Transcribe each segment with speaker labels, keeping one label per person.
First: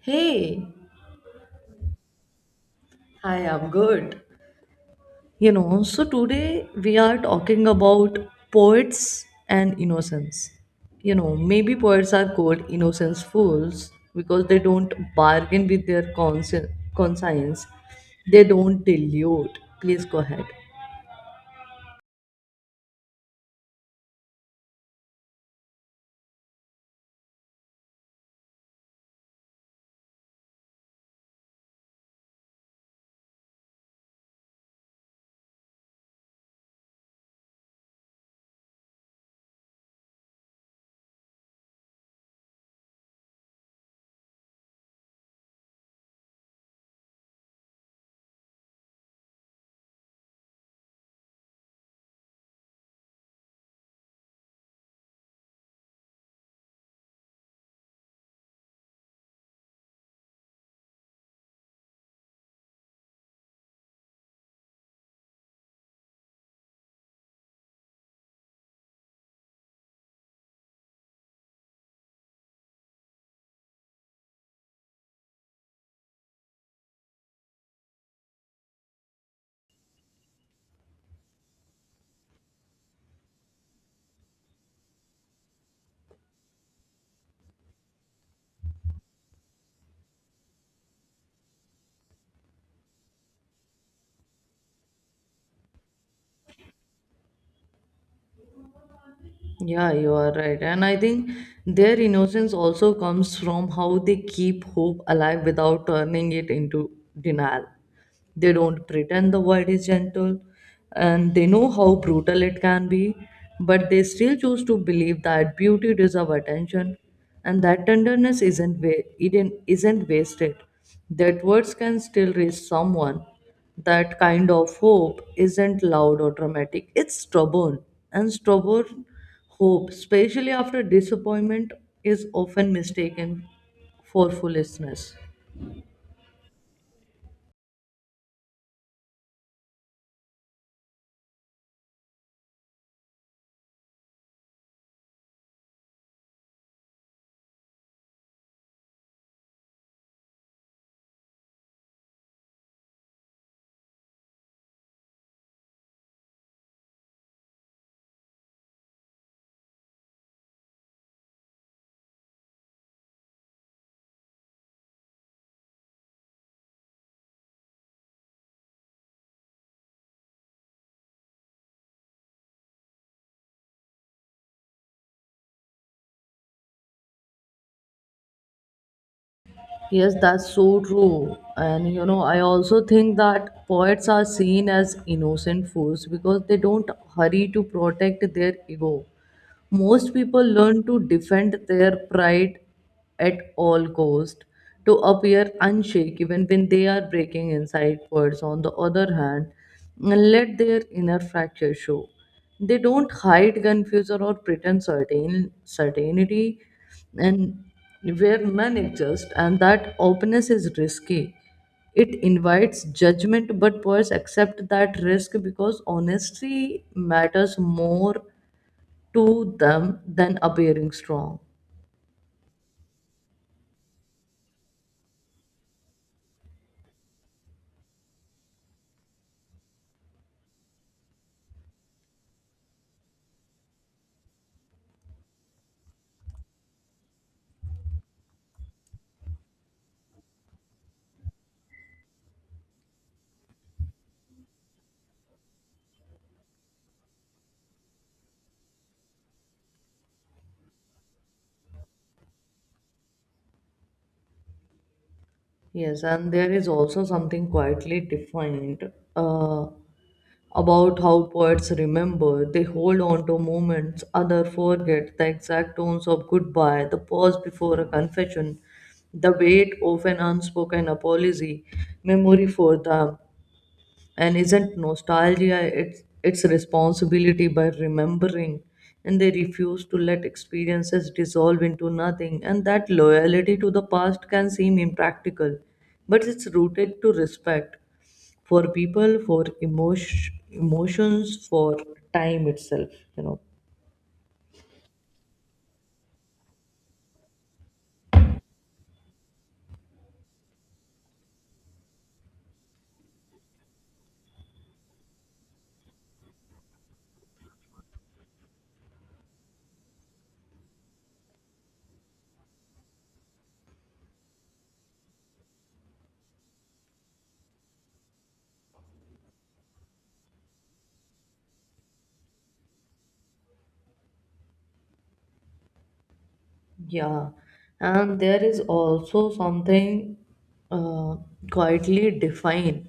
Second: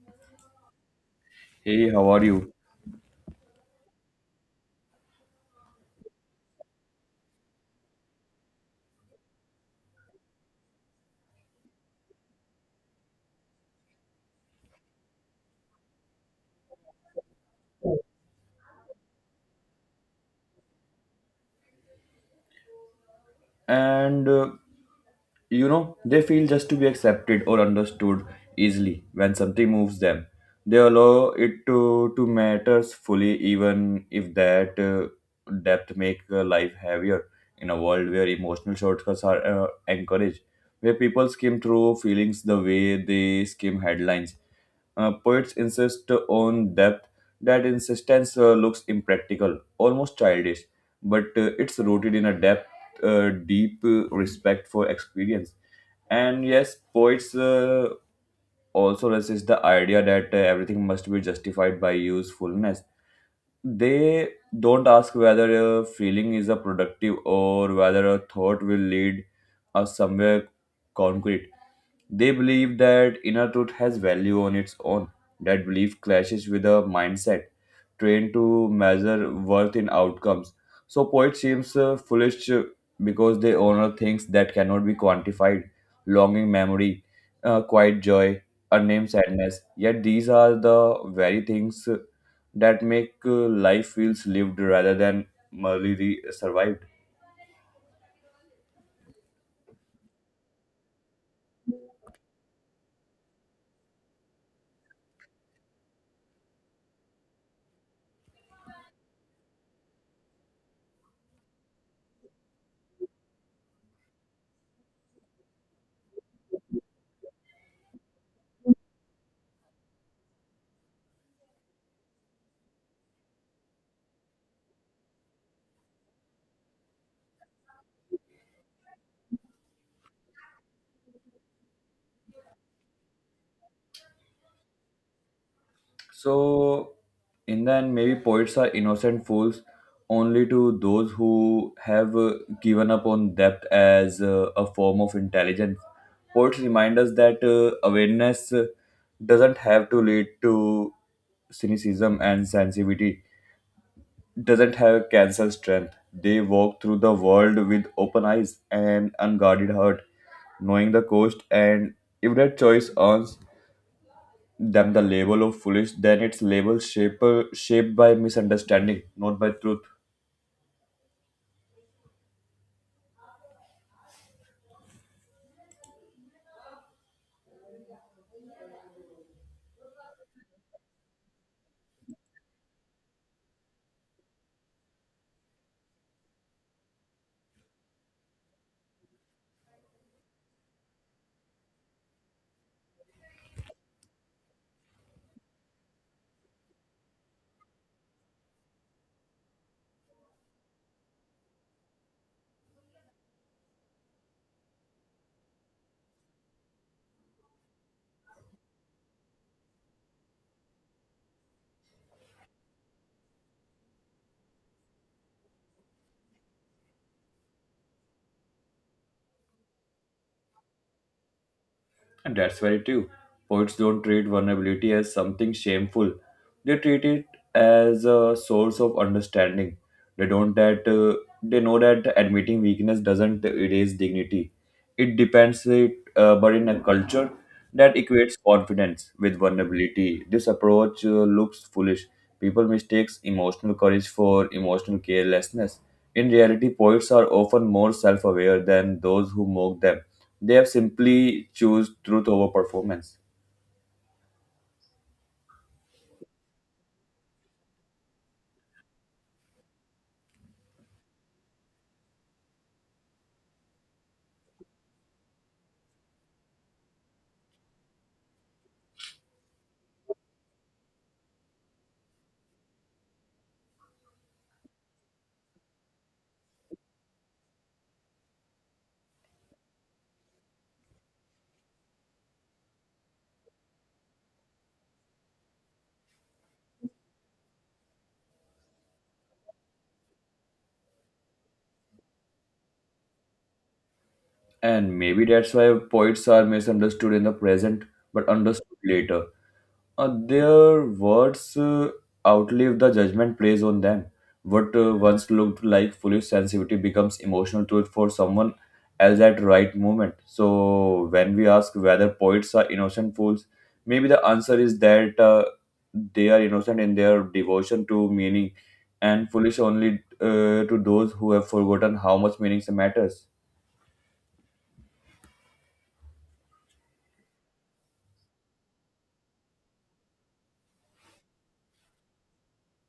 Speaker 1: Hey,
Speaker 2: Hey, how are you?
Speaker 1: I am good. You know, so today we are talking about poets and innocence. You know, maybe poets are called innocence fools because they don't bargain with their conscience, they don't dilute. Please go ahead.
Speaker 2: And you know, they feel just to be accepted or understood easily when something moves them. They allow it to matters fully, even if that depth make life heavier in a world where emotional shortcuts are encouraged, where people skim through feelings the way they skim headlines. Poets insist on depth. That insistence looks impractical, almost childish, but it's rooted in a depth deep respect for experience. And yes, poets also resist the idea that everything must be justified by usefulness. They don't ask whether a feeling is a productive or whether a thought will lead us somewhere concrete. They believe that inner truth has value on its own. That belief clashes with a mindset trained to measure worth in outcomes. So, poet seems foolish because they honor things that cannot be quantified longing memory, quiet joy, unnamed sadness. Yet, these are the very things that make life feels lived rather than survived.
Speaker 1: Yeah, you are right. And I think their innocence also comes from how they keep hope alive without turning it into denial. They don't pretend the world is gentle and they know how brutal it can be, but they still choose to believe that beauty deserves attention and that tenderness isn't, wa- isn't wasted. That words can still reach someone, that kind of hope isn't loud or dramatic. It's stubborn, and stubborn hope, especially after disappointment, is often mistaken for foolishness.
Speaker 2: So, in the end, maybe poets are innocent fools only to those who have given up on depth as a form of intelligence. Poets remind us that awareness doesn't have to lead to cynicism and sensitivity, doesn't have cancer strength. They walk through the world with open eyes and unguarded heart, knowing the cost and if that choice earns them the label of foolish, then it's shaped by misunderstanding, not by truth.
Speaker 1: Yes, that's so true. And you know, I also think that poets are seen as innocent fools because they don't hurry to protect their ego. Most people learn to defend their pride at all cost, to appear unshaken when they are breaking inside words. On the other hand, let their inner fracture show. They don't hide, confuse, or pretend certainty, and where none exist, and that openness is risky. It invites judgment, but poets accept that risk because honesty matters more to them than appearing strong.
Speaker 2: And that's very true. Poets don't treat vulnerability as something shameful, they treat it as a source of understanding. They don't that uh, they know that admitting weakness doesn't erase dignity. It depends it, but in a culture that equates confidence with vulnerability, this approach looks foolish. People mistakes emotional courage for emotional carelessness. In reality, poets are often more self-aware than those who mock them. They have simply choose truth over performance.
Speaker 1: Yes, and there is also something quietly defined about how poets remember. They hold on to moments, other forget the exact tones of goodbye, the pause before a confession, the weight of an unspoken apology, memory for them. And isn't nostalgia its responsibility by remembering, and they refuse to let experiences dissolve into nothing, and that loyalty to the past can seem impractical, but it's rooted to respect for people, for emotions, for time itself, you know.
Speaker 2: And maybe that's why poets are misunderstood in the present but understood later. Their words outlive the judgment placed on them. What once looked like foolish sensitivity becomes emotional truth for someone else at right moment. So when we ask whether poets are innocent fools, maybe the answer is that they are innocent in their devotion to meaning and foolish only to those who have forgotten how much meaning matters.
Speaker 1: Yeah, and there is also something uh, quietly defined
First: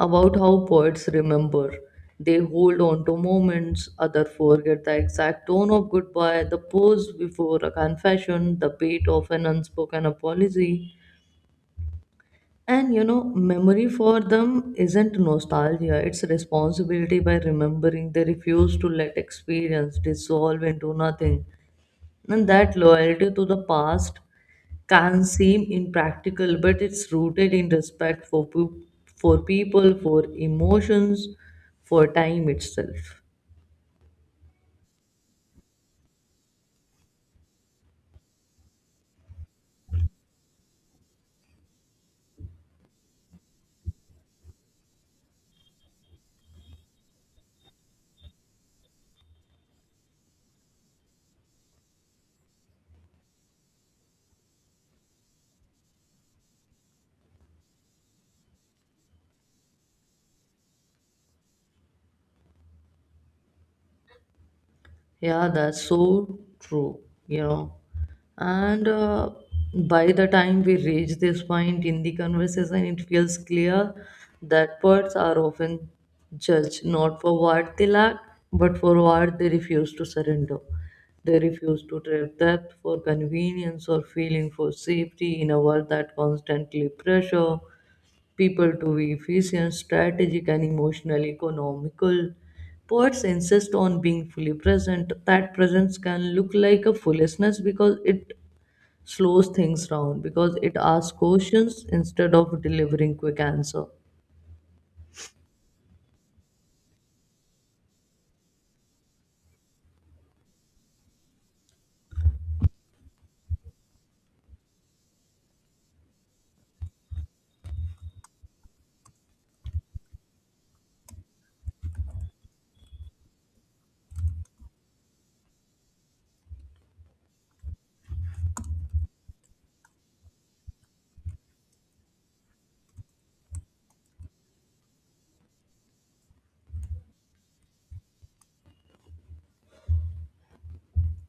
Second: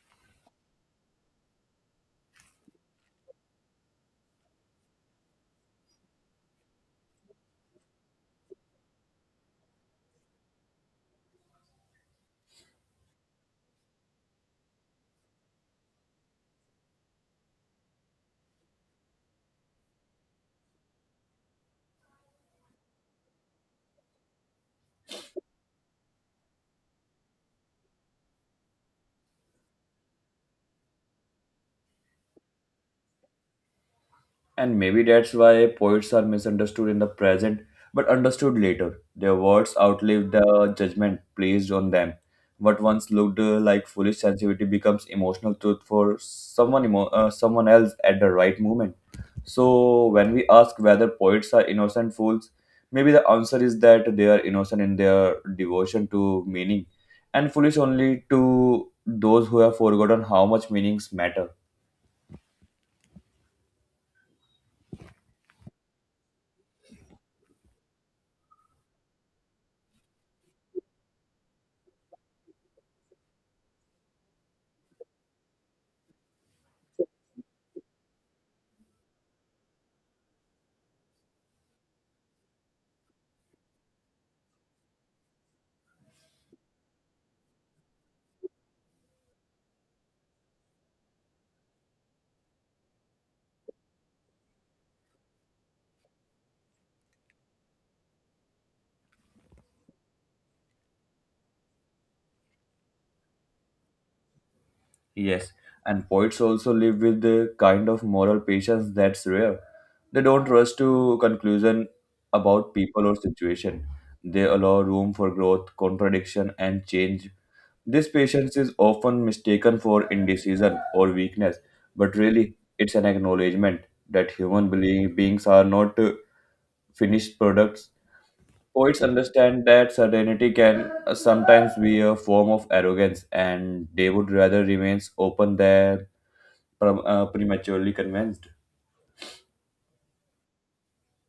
Speaker 1: about how poets remember. They hold on to moments, others forget the exact tone of goodbye, the pause before a confession, the beat of an unspoken apology. And you know, memory for them isn't nostalgia, it's responsibility by remembering. They refuse to let experience dissolve into nothing. And that loyalty to the past can seem impractical, but it's rooted in respect for people, for emotions, for time itself.
Speaker 2: And maybe that's why poets are misunderstood in the present but understood later. Their words outlive the judgment placed on them. What once looked like foolish sensitivity becomes emotional truth for someone else at the right moment. So, when we ask whether poets are innocent fools, maybe the answer is that they are innocent in their devotion to meaning and foolish only to those who have forgotten how much meanings matter.
Speaker 1: Yeah, that's so true, you know. And by the time we reach this point in the conversation, it feels clear that birds are often judged not for what they lack, but for what they refuse to surrender. They refuse to trade depth for convenience or feeling for safety in a world that constantly pressure people to be efficient, strategic, and emotional, economical. Poets insist on being fully present. That presence can look like a foolishness because it slows things down, because it asks questions instead of delivering quick answer.
Speaker 2: Yes, and poets also live with the kind of moral patience that's rare. They don't rush to conclusion about people or situation. They allow room for growth, contradiction, and change. This patience is often mistaken for indecision or weakness, but really, it's an acknowledgement that beings are not finished products. Poets understand that certainty can sometimes be a form of arrogance, and they would rather remain open than prematurely convinced.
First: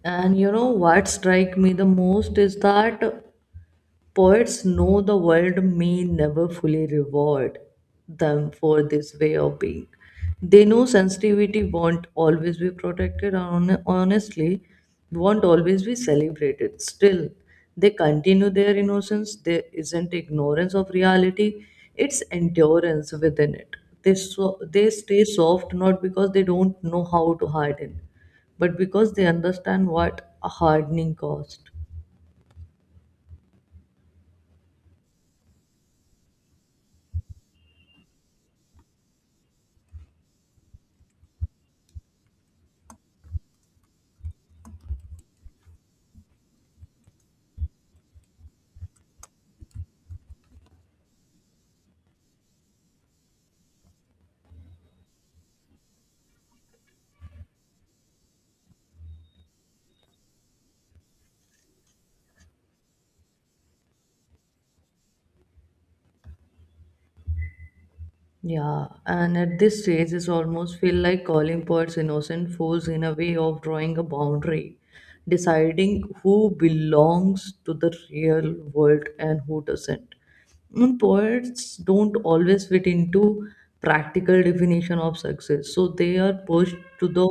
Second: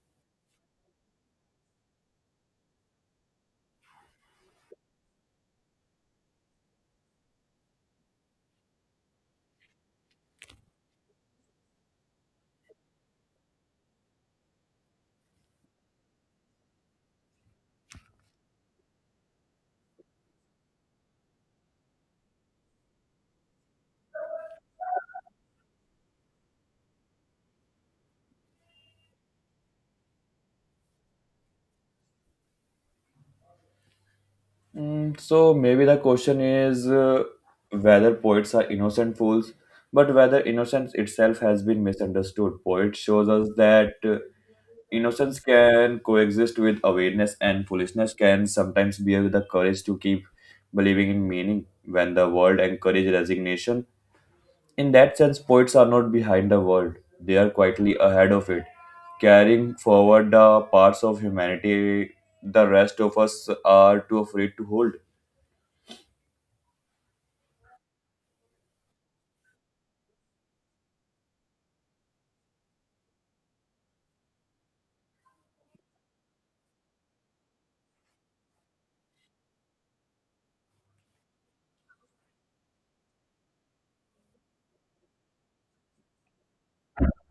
Speaker 1: And you know what strike me the most is that poets know the world may never fully reward them for this way of being. They know sensitivity won't always be protected, and honestly, won't always be celebrated. Still, they continue their innocence. There isn't ignorance of reality, it's endurance within it. So they stay soft not because they don't know how to harden, but because they understand what a hardening cost.
Speaker 2: Mm, so maybe the question is whether poets are innocent fools, but whether innocence itself has been misunderstood. Poet shows us that innocence can coexist with awareness, and foolishness can sometimes be the courage to keep believing in meaning. When the world encourages resignation, in that sense, poets are not behind the world, they are quietly ahead of it, carrying forward the parts of humanity the rest of us are too afraid to hold.
Speaker 1: Yeah, and at this stage, it's almost feel like calling poets innocent fools in a way of drawing a boundary, deciding who belongs to the real world and who doesn't. Mm, poets don't always fit into practical definition of success, so they are pushed to the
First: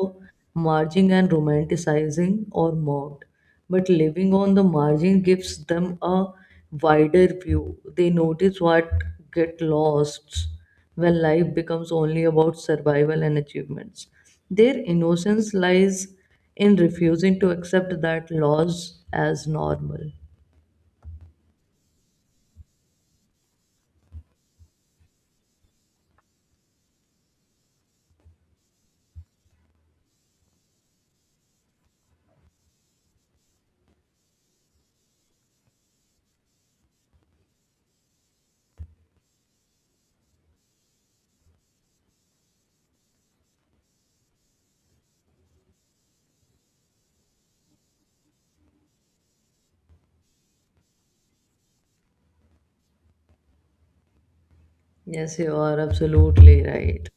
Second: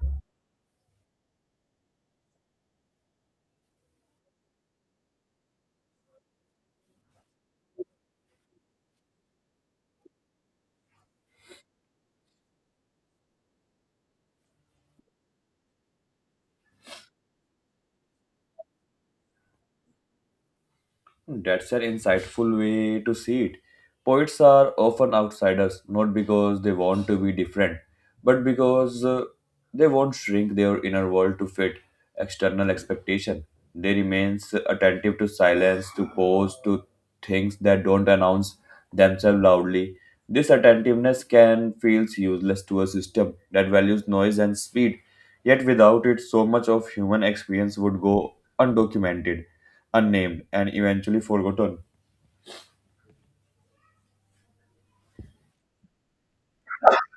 Speaker 1: margin and romanticizing or mocked. But living on the margin gives them a wider view. They notice what get lost when life becomes only about survival and achievements. Their innocence lies in refusing to accept that loss as normal.
Speaker 2: That's an insightful way to see it. Poets are often outsiders, not because they want to be different, but because they won't shrink their inner world to fit external expectation. They remains attentive to silence, to pause, to things that don't announce themselves loudly. This attentiveness can feel useless to a system that values noise and speed. Yet without it, so much of human experience would go undocumented, unnamed, and eventually forgotten.
Speaker 1: Yes, you are absolutely right.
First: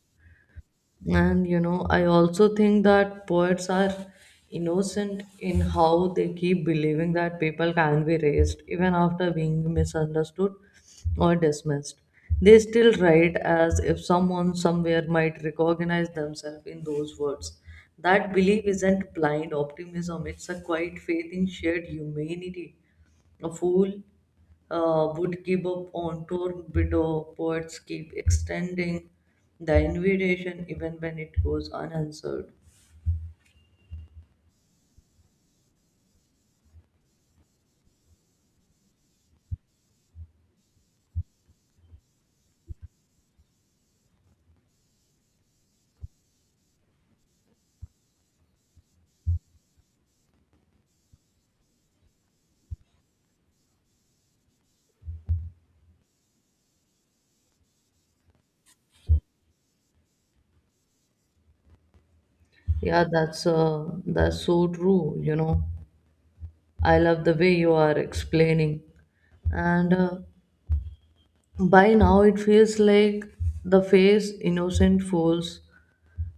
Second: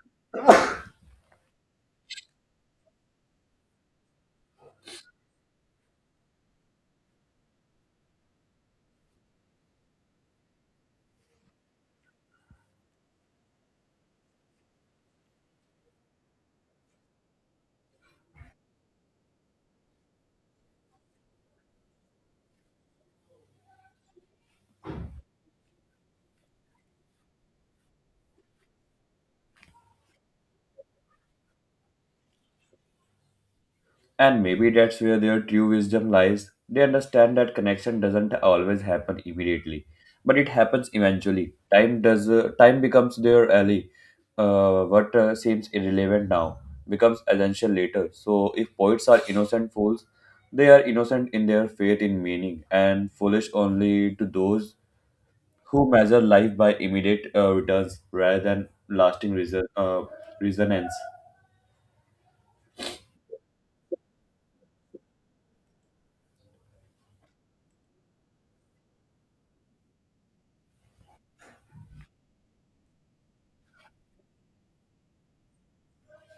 Speaker 1: And you know, I also think that poets are innocent in how they keep believing that people can be raised even after being misunderstood or dismissed. They still write as if someone somewhere might recognize themselves in those words. That belief isn't blind optimism, it's a quiet faith in shared humanity. A fool would give up on tour widow. Poets keep extending the invitation even when it goes unanswered.
Speaker 2: And maybe that's where their true wisdom lies. They understand that connection doesn't always happen immediately, but it happens eventually. Time becomes their ally. What seems irrelevant now becomes essential later. So if poets are innocent fools, they are innocent in their faith in meaning and foolish only to those who measure life by immediate returns rather than lasting resonance.
Speaker 1: Yeah, that's so true, you know. I love the way you are explaining. And by now it feels like the face innocent fools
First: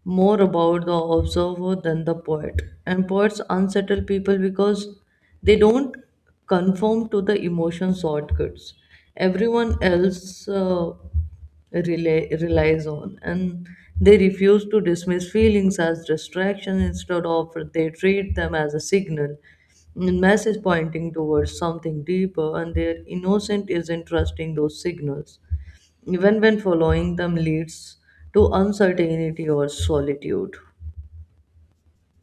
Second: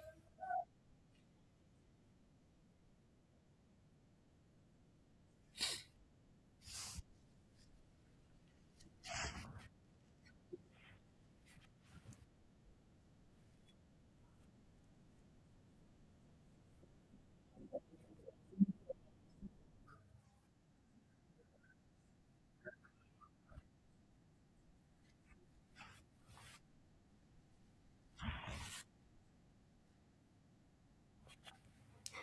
Speaker 1: more about the observer than the poet. And poets unsettle people because they don't conform to the emotion shortcuts everyone else relies on. And they refuse to dismiss feelings as distraction, instead of they treat them as a signal, a message pointing towards something deeper, and their innocent is in trusting those signals even when following them leads to uncertainty or solitude.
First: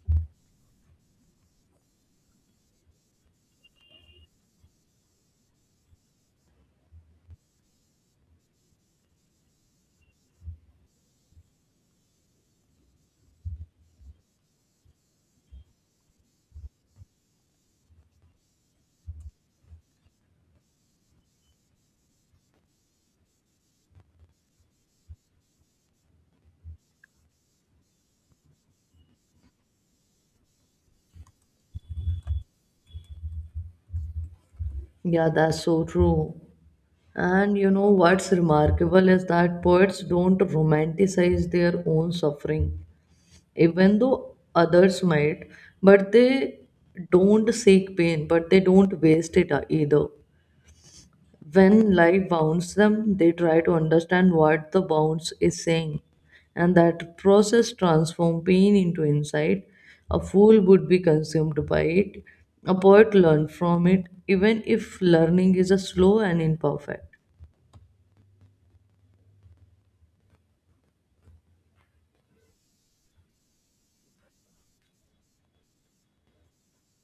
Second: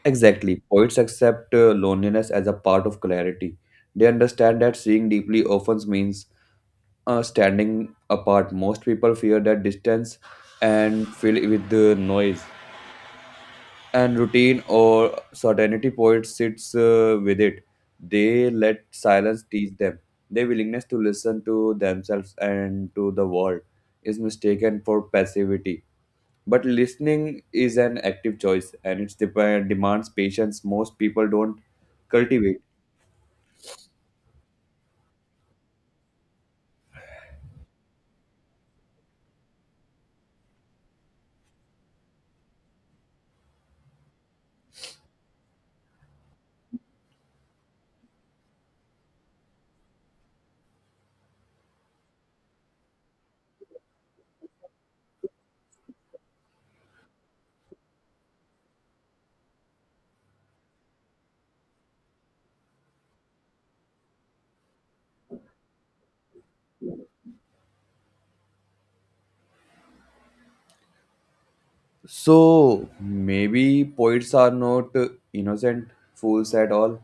Speaker 2: Exactly. Poets accept loneliness as a part of clarity. They understand that seeing deeply often means standing apart. Most people fear that distance and fill it with the noise and routine or certainty. Poet sits with it. They let silence teach them. Their willingness to listen to themselves and to the world is mistaken for passivity. But listening is an active choice and it demands patience most people don't cultivate.
Speaker 1: Yeah, that's so true. And you know what's remarkable is that poets don't romanticize their own suffering, even though others might, but they don't seek pain, but they don't waste it either. When life bounds them, they try to understand what the bounce is saying, and that process transforms pain into insight. A fool would be consumed by it, a poet learned from it, even if learning is a slow and imperfect.
Speaker 2: So maybe poets are not innocent fools at all.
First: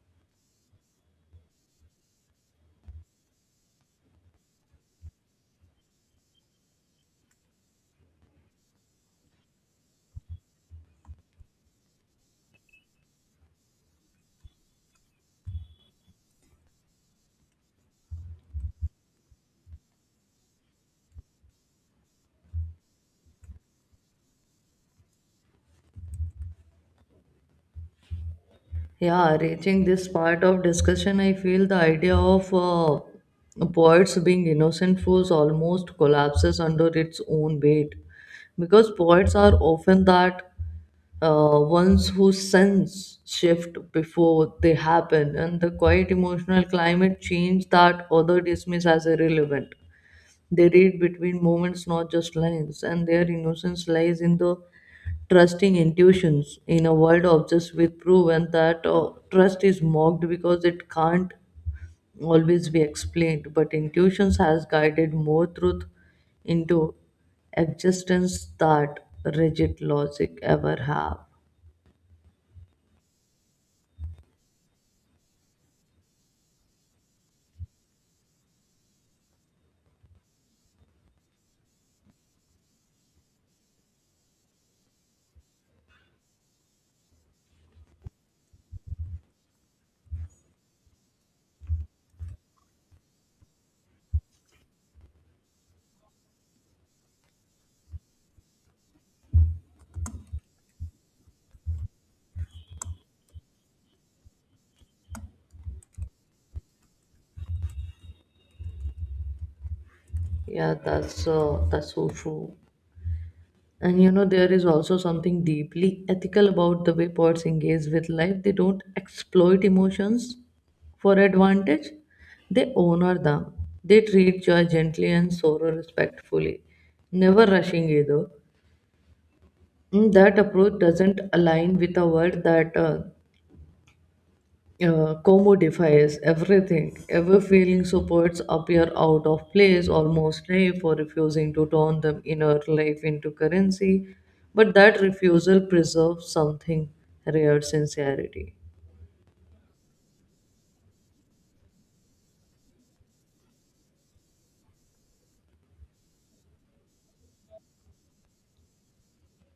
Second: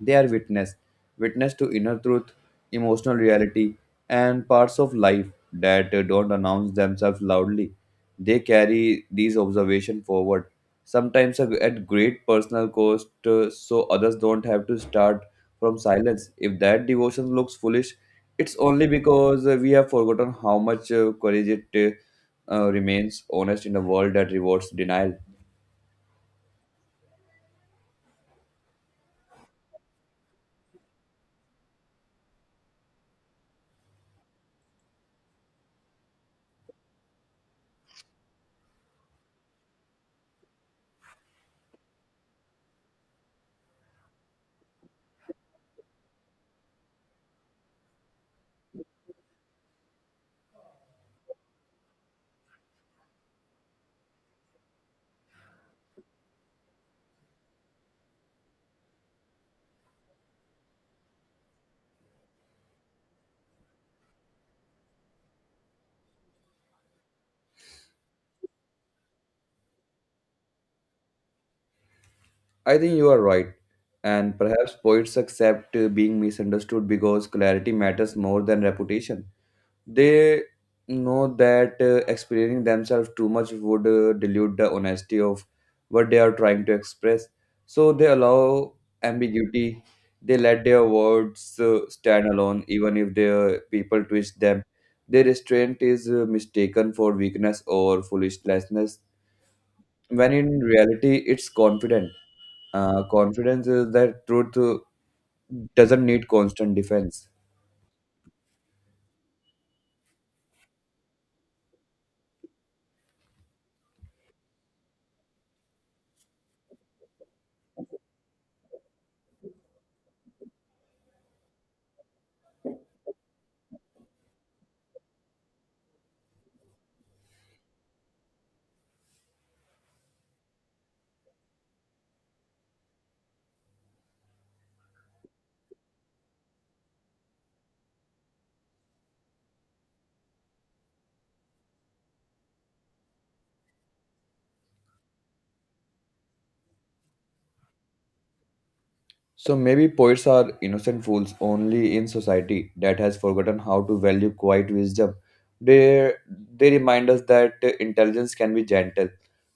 Speaker 2: They are witness to inner truth, emotional reality, and parts of life that don't announce themselves loudly. They carry these observations forward, sometimes at great personal cost, so others don't have to start from silence. If that devotion looks foolish, it's only because we have forgotten how much courage it remains honest in a world that rewards denial.
Speaker 1: Yeah, reaching this part of discussion, I feel the idea of poets being innocent fools almost collapses under its own weight because poets are often that ones whose sense shift before they happen, and the quiet emotional climate change that other dismiss as irrelevant. They read between moments, not just lines, and their innocence lies in the trusting intuitions in a world obsessed with proof, and that trust is mocked because it can't always be explained. But intuitions has guided more truth into existence that rigid logic ever have.
Speaker 2: I think you are right. And perhaps poets accept being misunderstood because clarity matters more than reputation. They know that explaining themselves too much would dilute the honesty of what they are trying to express. So they allow ambiguity. They let their words stand alone, even if their people twist them. Their restraint is mistaken for weakness or foolishness when in reality it's confident confidence is that truth doesn't need constant defense.
Speaker 1: Yeah, that's so true. And you know, there is also something deeply ethical about the way poets engage with life. They don't exploit emotions for advantage. They honor them. They treat joy gently and sorrow respectfully, never rushing either. Mm, that approach doesn't align with a world that commodifies everything, ever feeling, so poets appear out of place, almost naive for refusing to turn them inner life into currency. But that refusal preserves something rare sincerity.
Speaker 2: So maybe poets are innocent fools only in society that has forgotten how to value quiet wisdom. They they remind us that intelligence can be gentle,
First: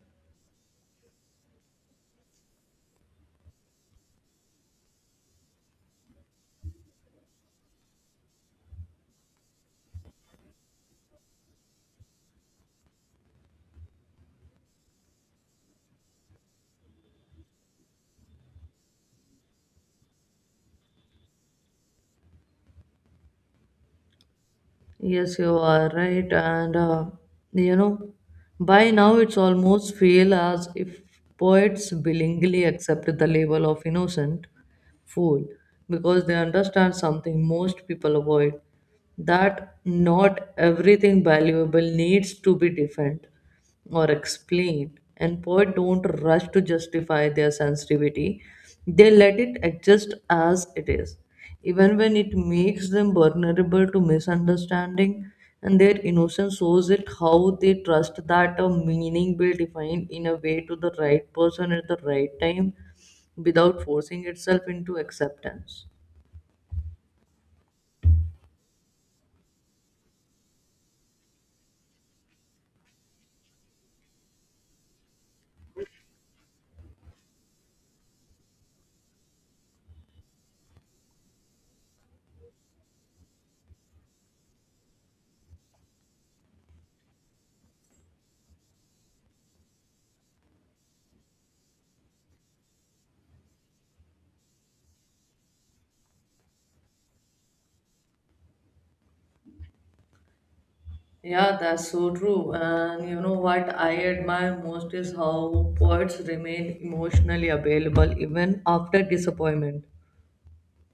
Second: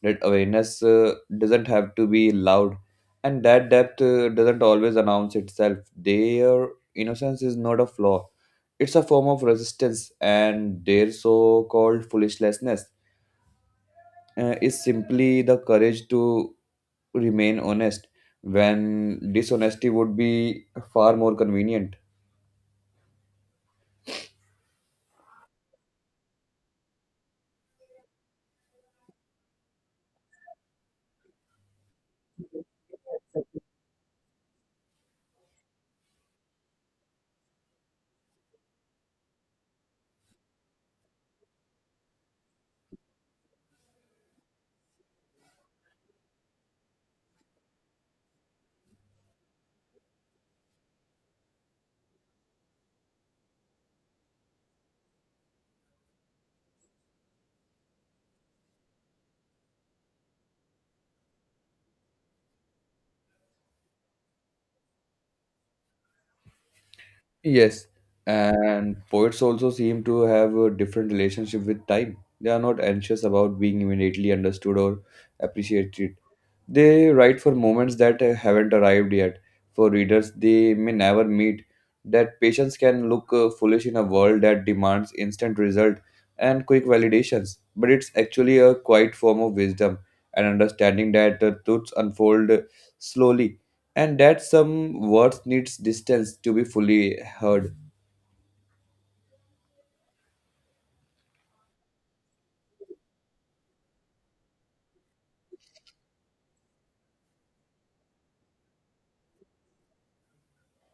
Speaker 2: that awareness doesn't have to be loud, and that depth doesn't always announce itself. Their innocence is not a flaw; it's a form of resistance and their so-called foolishness is simply the courage to remain honest when dishonesty would be far more convenient.
Speaker 1: Yes, you are right. And you know, by now it's almost feel as if poets willingly accept the label of innocent fool because they understand something most people avoid, that not everything valuable needs to be defended or explain, and poets don't rush to justify their sensitivity, they let it adjust as it is even when it makes them vulnerable to misunderstanding, and their innocence shows it how they trust that a meaning will define in a way to the right person at the right time without forcing itself into acceptance.
Speaker 2: Yes, and poets also seem to have a different relationship with time. They are not anxious about being immediately understood or appreciated. They write for moments that haven't arrived yet. For readers they may never meet. That patience can look foolish in a world that demands instant result and quick validations, but it's actually a quiet form of wisdom and understanding that truths unfold slowly and that some words needs distance to be fully heard.
Speaker 1: Yeah, that's so true. And you know what I admire most is how poets remain emotionally available even after disappointment.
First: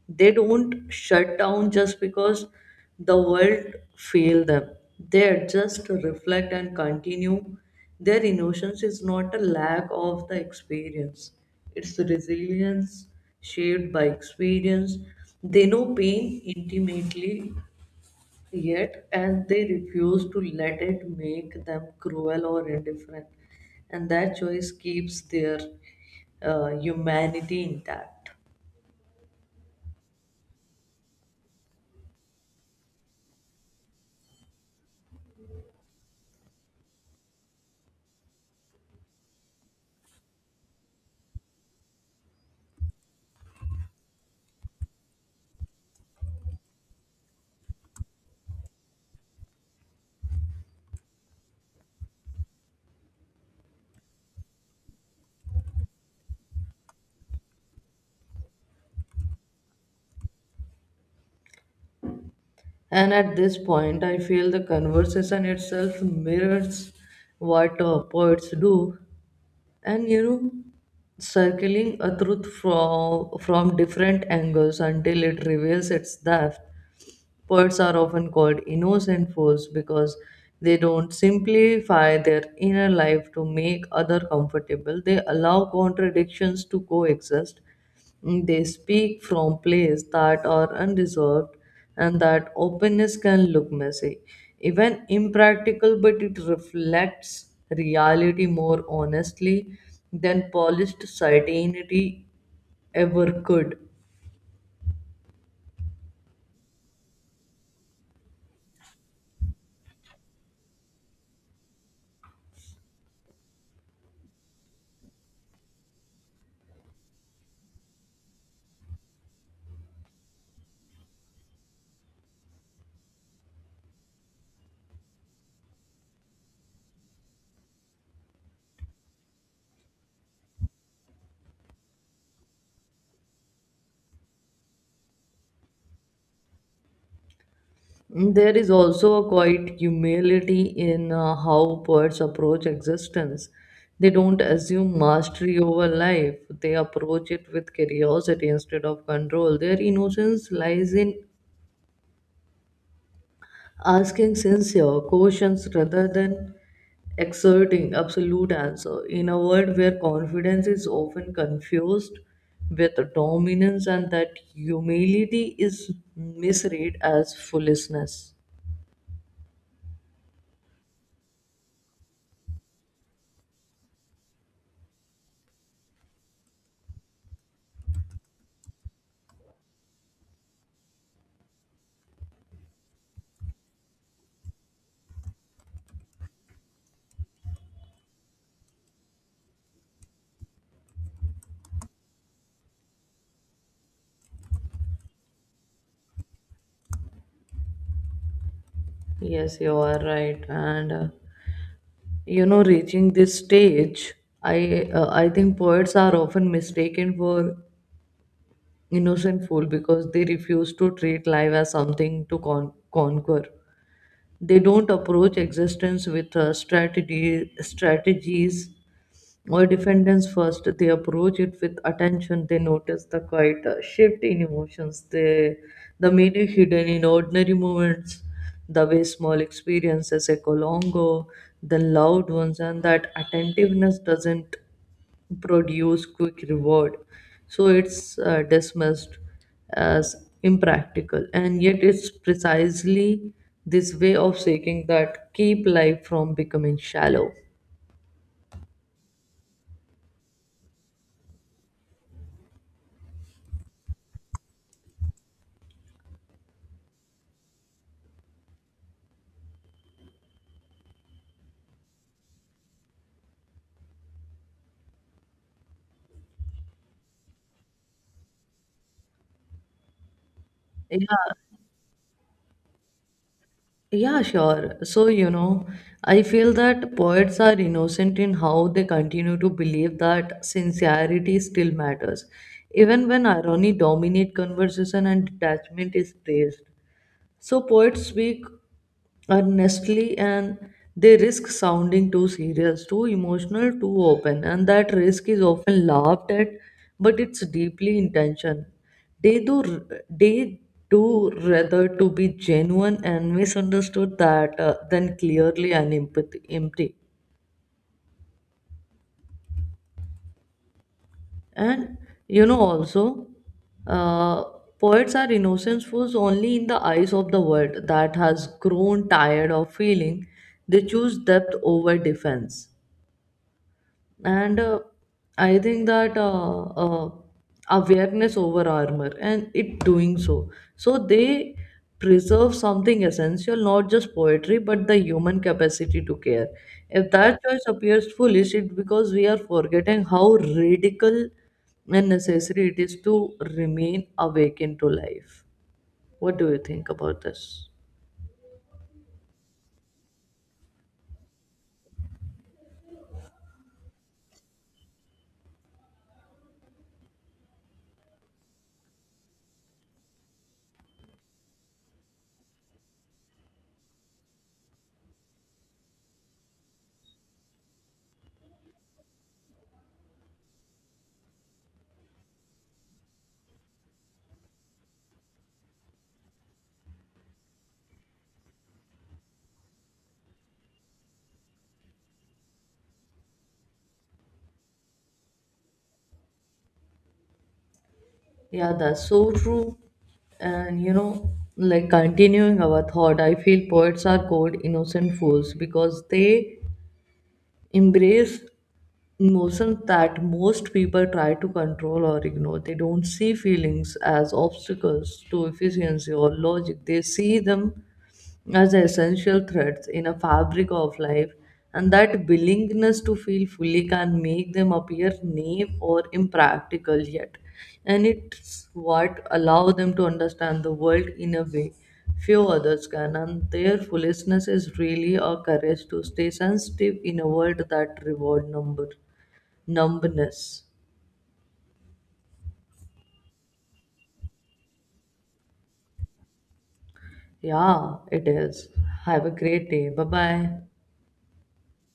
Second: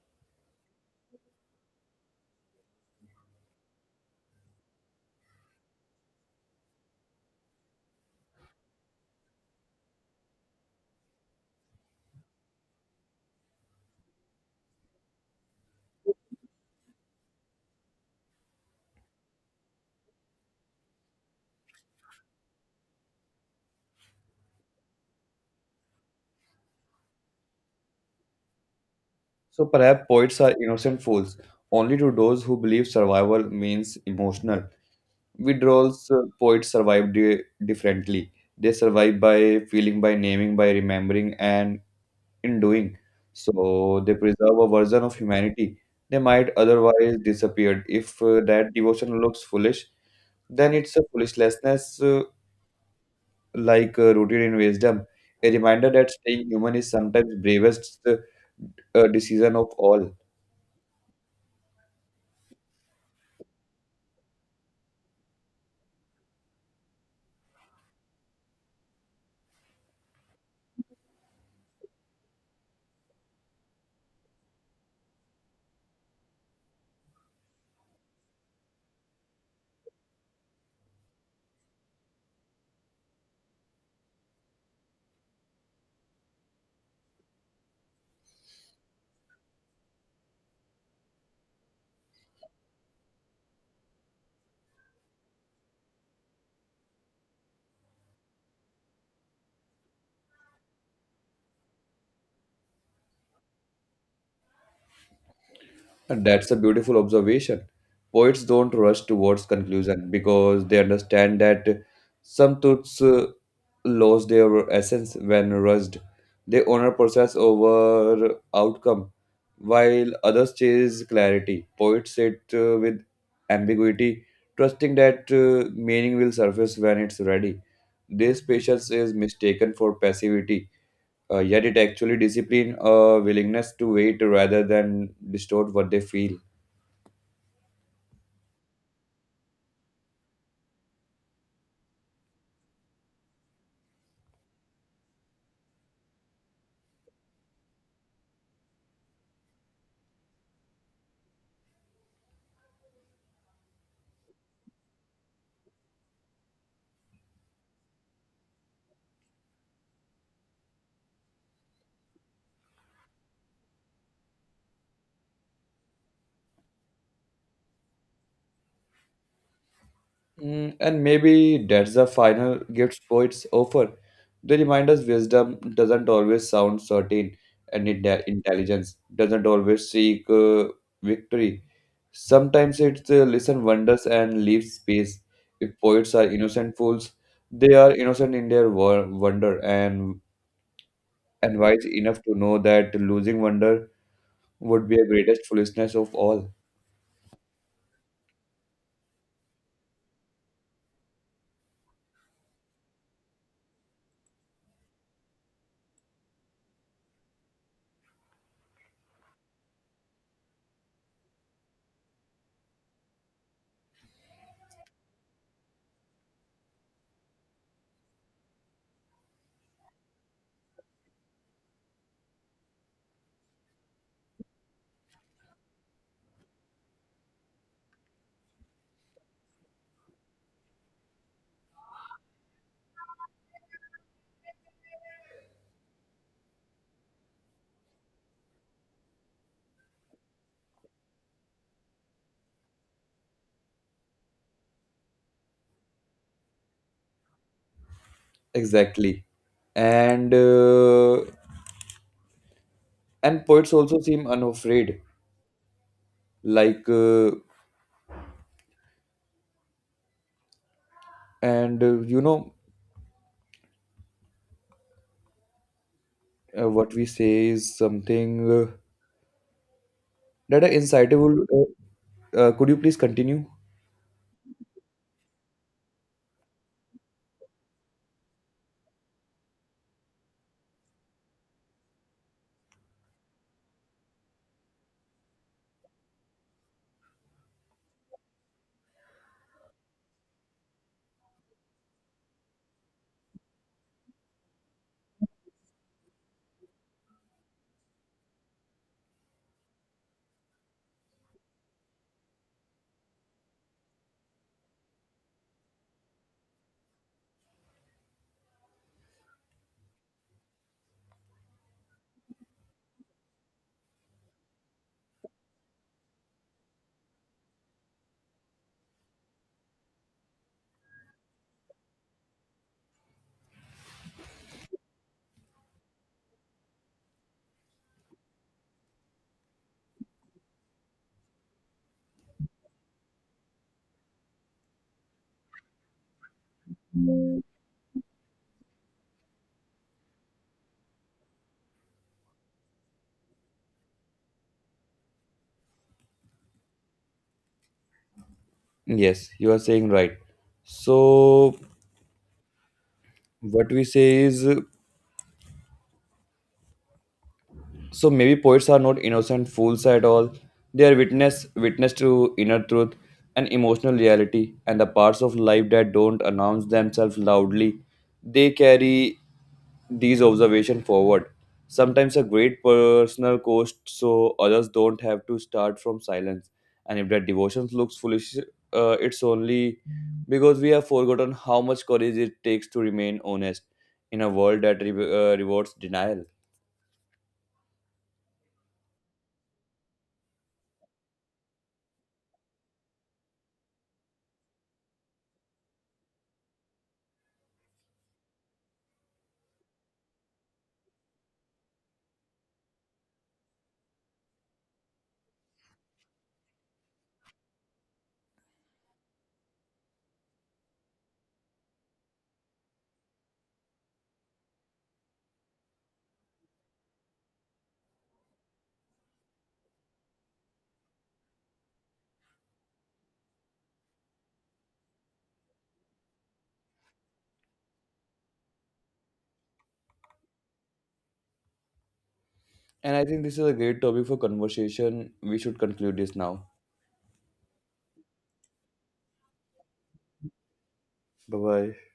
Speaker 1: They don't shut down just because the world failed them. They just reflect and continue. Their emotions is not a lack of the experience. It's the resilience shaped by experience. They know pain intimately. Yet, and they refuse to let it make them cruel or indifferent. And that choice keeps their humanity intact.
Speaker 2: So perhaps poets are innocent fools only to those who believe survival means emotional withdrawals. Poets survive differently. They survive by feeling, by naming, by remembering, and in doing. So they preserve a version of humanity they might otherwise disappeared. If that devotion looks foolish, then it's a foolishness rooted in wisdom, a reminder that staying human is sometimes bravest decision of all.
Speaker 1: And at this point, I feel the conversation itself mirrors what poets do. And you know, circling a truth from different angles until it reveals its depth. Poets are often called innocent fools because they don't simplify their inner life to make other comfortable. They allow contradictions to coexist. Mm, they speak from places that are undeserved and that openness can look messy. Even impractical, but it reflects reality more honestly than polished certainty ever could.
Speaker 2: And that's a beautiful observation. Poets don't rush towards conclusion because they understand that some truths lose their essence when rushed. They honor process over outcome, while others chase clarity. Poets sit with ambiguity, trusting that meaning will surface when it's ready. This patience is mistaken for passivity, yet it actually discipline a willingness to wait rather than distort what they feel.
Speaker 1: There is also a quiet humility in how poets approach existence. They don't assume mastery over life, they approach it with curiosity instead of control. Their innocence lies in asking sincere questions rather than exerting absolute answer. In a world where confidence is often confused with dominance and that humility is misread as foolishness.
Speaker 2: Mm, and maybe that's the final gift poets offer. They remind us wisdom doesn't always sound certain, and intelligence doesn't always seek victory. Sometimes it's listen wonders and leave space. If poets are innocent fools, they are innocent in their wonder and wise enough to know that losing wonder would be a greatest foolishness of all.
Speaker 1: Yes, you are right. And you know, reaching this stage, I think poets are often mistaken for innocent fool because they refuse to treat life as something to conquer. They don't approach existence with strategies or defendants first. They approach it with attention. They notice the quiet shift in the meaning hidden in ordinary moments, the way small experiences echo longer than loud ones, and that attentiveness doesn't produce quick reward, so it's dismissed as impractical, and yet it's precisely this way of seeking that keep life from becoming shallow.
Speaker 2: Exactly, and uh, and poets also seem unafraid like and you know what we say is something that are
Speaker 1: Yeah,
Speaker 2: insightful. Could you please continue?
Speaker 1: yeah, sure. So you know, I feel that poets are innocent in how they continue to believe that sincerity still matters even when irony dominate conversation and detachment is praised. So poets speak earnestly and they risk sounding too serious, too emotional, too open, and that risk is often laughed at, but it's deeply intention. They do rather to be genuine and misunderstood that than clearly and empty. And you know, also, uh, poets are innocentfuls only in the eyes of the world that has grown tired of feeling. They choose depth over defense and I think that awareness over armor, and it doing so they preserve something essential, not just poetry but the human capacity to care. If that choice appears foolish, it's because we are forgetting how radical and necessary it is to remain awakened to life. What do you think about this?
Speaker 2: Yes, you are saying right. So what we say is, so maybe poets are not innocent fools at all. They are witness to inner truth and emotional reality and the parts of life that don't announce themselves loudly. They carry these observations forward. Sometimes a great personal cost so others don't have to start from silence. And if that devotion looks foolish, it's only because we have forgotten how much courage it takes to remain honest in a world that rewards denial.
Speaker 1: Yeah, that's so true. And you know, like continuing our thought, I feel poets are called innocent fools because they embrace emotions that most people try to control or ignore. They don't see feelings as obstacles to efficiency or logic, they see them as essential threads in a fabric of life, and that willingness to feel fully can make them appear naive or impractical yet. And it's what allows them to understand the world in a way few others can, and their foolishness is really a courage to stay sensitive in a world that reward number numbness.
Speaker 2: And I think this is a great topic for conversation. We should conclude this now.
Speaker 1: Yeah, it is. Have a great day. Bye bye.
Speaker 2: Bye bye.